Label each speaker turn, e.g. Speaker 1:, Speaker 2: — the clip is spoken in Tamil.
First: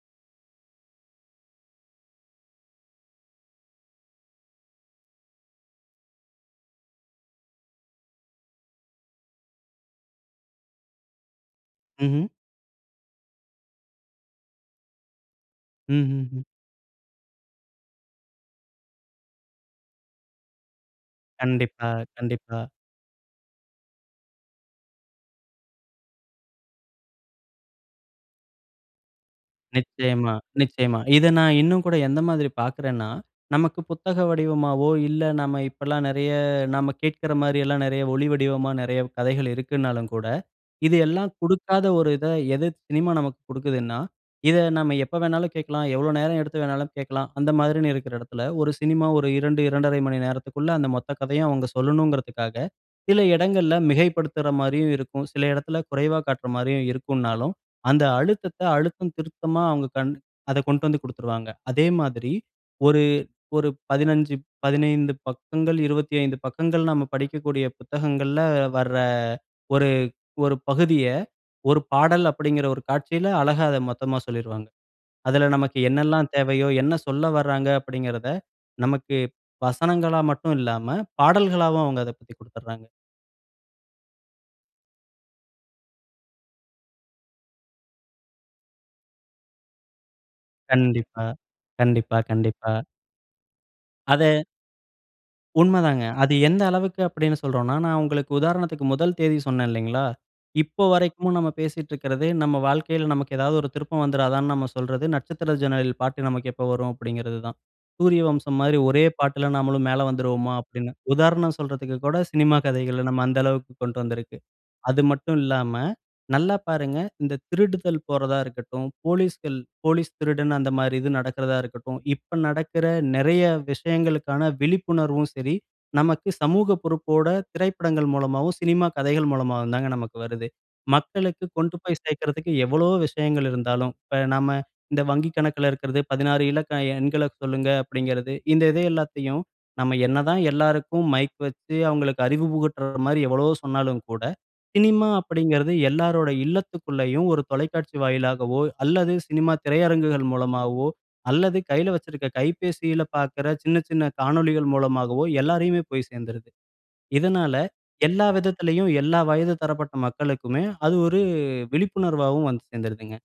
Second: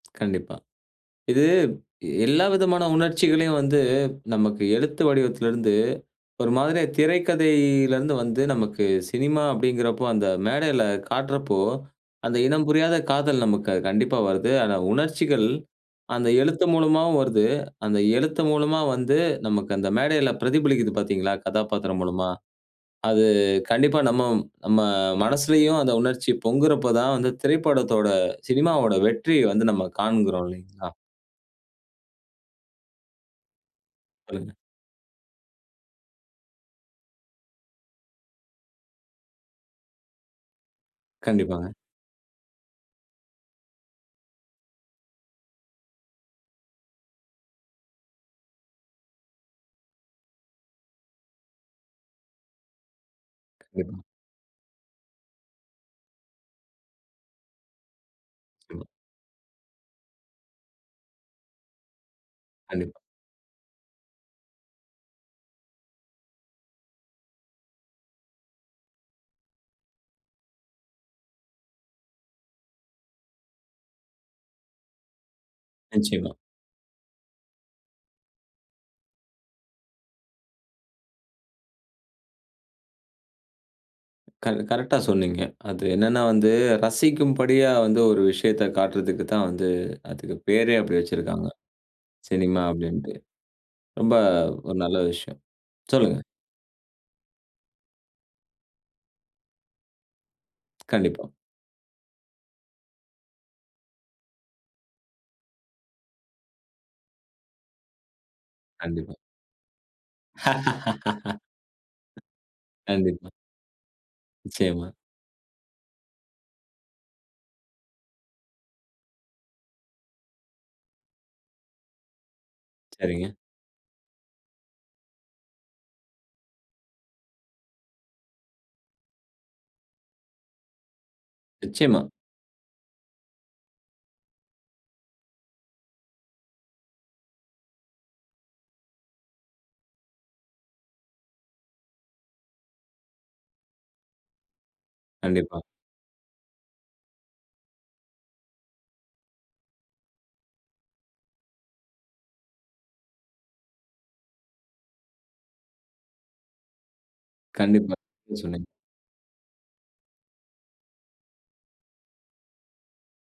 Speaker 1: கண்டிப்பா. இது எல்லா விதமான உணர்ச்சிகளையும் வந்து, நமக்கு எழுத்து வடிவத்திலிருந்து ஒரு மாதிரியா திரைக்கதையிலேருந்து வந்து நமக்கு சினிமா அப்டிங்கிறப்போ, அந்த மேடையில காட்டுறப்போ
Speaker 2: ம்ஹ்ம்.
Speaker 1: அந்த இனம் புரியாத காதல் நமக்கு கண்டிப்பா வருது. ஆனா, உணர்ச்சிகள் அந்த
Speaker 2: ம்ஹ்ஹ்ம்.
Speaker 1: எழுத்து மூலமாவும் வருது. அந்த எழுத்து மூலமா வந்து, நமக்கு அந்த மேடையில பிரதிபலிக்குது பார்த்தீங்களா,
Speaker 2: கண்டிப்பா,
Speaker 1: கதாபாத்திரம் மூலமா.
Speaker 2: கண்டிப்பா.
Speaker 1: அது கண்டிப்பா நம்ம நம்ம மனசுலயும் அந்த உணர்ச்சி பொங்குறப்போ தான் வந்து, திரைப்படத்தோட சினிமாவோட வெற்றிய வந்து நம்ம
Speaker 2: நிச்சயமா,
Speaker 1: காண்கிறோம், இல்லைங்களா?
Speaker 2: நிச்சயமா. இத நான் இன்னும் கூட எந்த மாதிரி பார்க்குறேன்னா, நமக்கு புத்தக
Speaker 1: சொல்லுங்க.
Speaker 2: வடிவமாவோ, இல்ல நம்ம இப்பல்லாம் நெறைய நம்ம கேட்குற மாரில்லாம் நெறைய ஒளி வடிவமா நெறைய கதைகள் இருக்குன்னாலும் கூட, இது எல்லாம்
Speaker 1: கண்டிப்பாங்க.
Speaker 2: குடுக்காத ஒரு இத, எது சினிமா நமக்கு குடுக்குதுன்னா, இத நம்ம எப்ப வேணாலும் கேட்கலாம். எவ்வளோ நேரம் எடுத்து வேணாலும் கேட்கலாம். அந்த மாரின்னு இருக்குற இடத்தில, 1 சினிமா ஒரு 2, 2 1/2 மணி நேரத்துக்குள்ள அந்த மொத்த கதையும் அவங்க சொல்லணுங்குறதுக்காக, சில இடங்கள்ல
Speaker 1: கண்டிப்பா.
Speaker 2: மிகைப்படுத்துற மாரியும் இருக்கும். சில இடத்தில குறைவா காட்டுற மாரியும் இருக்கும்னாலும், அந்த அழுத்தத்த,
Speaker 1: ம்.
Speaker 2: அழுத்தம் திருத்தமா அவங்க கண் அதக் கொண்டு வந்து குடுத்துருவாங்க. அதே மாதிரி
Speaker 1: கண்டிப்பா.
Speaker 2: ஒரு ஒரு, 15 15 பக்கங்கள், 25 பக்கங்கள் நம்ம படிக்கக்கூடிய புத்தகங்கள்ல வர, 1 1 பகுதிய, 1 பாடல் அப்படீங்கிற 1 காட்சியில அழகா அத மொத்தமா சொல்லிருவாங்க. அதுல, "நமக்கு என்னெல்லாம்
Speaker 1: நிச்சயமா.
Speaker 2: தேவையோ, என்ன சொல்ல வராங்க" அப்படீங்குறத நமக்கு வசனங்களா மட்டும் இல்லாம, பாடல்களாவும் அவங்க அதப் பத்தி குடுத்துறாங்க.
Speaker 1: க கரெக்ட்டா சொன்னீங்க. அது என்னன்னா வந்து ரசிக்கும்படியா வந்து ஒரு விஷயத்த காட்டுறதுக்கு தான் வந்து அதுக்கு பேரே அப்படி
Speaker 2: கண்டிப்பா,
Speaker 1: வச்சுருக்காங்க.
Speaker 2: கண்டிப்பா,
Speaker 1: சினிமா
Speaker 2: கண்டிப்பா.
Speaker 1: அப்படின்ட்டு. ரொம்ப
Speaker 2: அத
Speaker 1: ஒரு நல்ல விஷயம்.
Speaker 2: உண்ம தாங்க.
Speaker 1: சொல்லுங்க.
Speaker 2: அது எந்த அளவுக்கு அப்படீன்னு சொல்றோன்னா, நான் உங்களுக்கு உதாரணத்துக்கு முதல் தேதி சொன்னேன் இல்லைங்களா? இப்ப
Speaker 1: கண்டிப்பா.
Speaker 2: வரைக்கும் நம்ம பேசிட்டுருக்கதே நம்ம வாழ்க்கையில நமக்கு ஏதாவது ஒரு திருப்பம் வந்துருதான்னு நம்ம சொல்றது, "நட்சத்திர ஜன்னலில் பாட்டு நமக்கு எப்ப வரும்?" அப்படீங்கிறது தான். சூரியவம்சம் மாரி ஒரே
Speaker 1: கண்டிப்பா.
Speaker 2: பாட்டுல நாமளும் மேல வந்துருவோமா? அப்படின்னு. உதாரணம் சொல்றதுக்கு கூட சினிமா கதைகள நம்ம
Speaker 1: கண்டிப்பா.
Speaker 2: அந்த அளவுக்கு கொண்டு வந்துருக்கு.
Speaker 1: நிச்சயமா.
Speaker 2: அது மட்டும் இல்லாம, நல்லா பாருங்க "இந்த திருடுதல் போறதா இருக்கட்டும், போலீஸ்கள் "போலீஸ்- திருடன்" அந்த மாரி இது நடக்குறதா இருக்கட்டும்" இப்ப நடக்குற
Speaker 1: சரிங்க.
Speaker 2: நெறைய விஷயங்களுக்கான விழிப்புணர்வும் சரி, நமக்கு சமூக பொறுப்போட திரைப்படங்கள் மூலமாவும், சினிமா கதைகள் மூலமாகவும் தாங்க நமக்கு வருது. மக்களுக்கு கொண்டு போய்
Speaker 1: நிச்சயமா.
Speaker 2: சேர்க்கறதுக்கு எவ்வளவோ விஷயங்கள் இருந்தாலும், இப்ப நாம இந்த வங்கி கணக்குல இருக்கறதே, "16 இலக்க எண்கள சொல்லுங்க" அப்டிங்கிறது. இந்த இது எல்லாத்தையும் நம்ம என்னதான் எல்லாருக்கும் மைக் வச்சு, அவங்களுக்கு அறிவு புகட்டுற மாரி எவ்வளவோ சொன்னாலும் கூட, சினிமா
Speaker 1: கண்டிப்பா.
Speaker 2: அப்படீங்கிறது எல்லாருடைய இல்லத்துக்குள்ளயும், ஒரு தொலைக்காட்சி வாயிலாகவோ அல்லது சினிமா திரையரங்குகள் மூலமாவோ அல்லது கையில வச்சிருக்க கைபேசியில பார்க்குற சின்ன சின்ன காணொளிகள் மூலமாகவோ எல்லாரையுமே போய் சேர்ந்துருது. இதனால
Speaker 1: கண்டிப்பா,
Speaker 2: எல்லா
Speaker 1: ம். சொன்னீங்க.
Speaker 2: விதத்திலேயும் எல்லா வயது தரப்பட்ட மக்களுக்குமே அது ஒரு விழிப்புணர்வாவும் வந்து சேர்ந்துருதுங்க.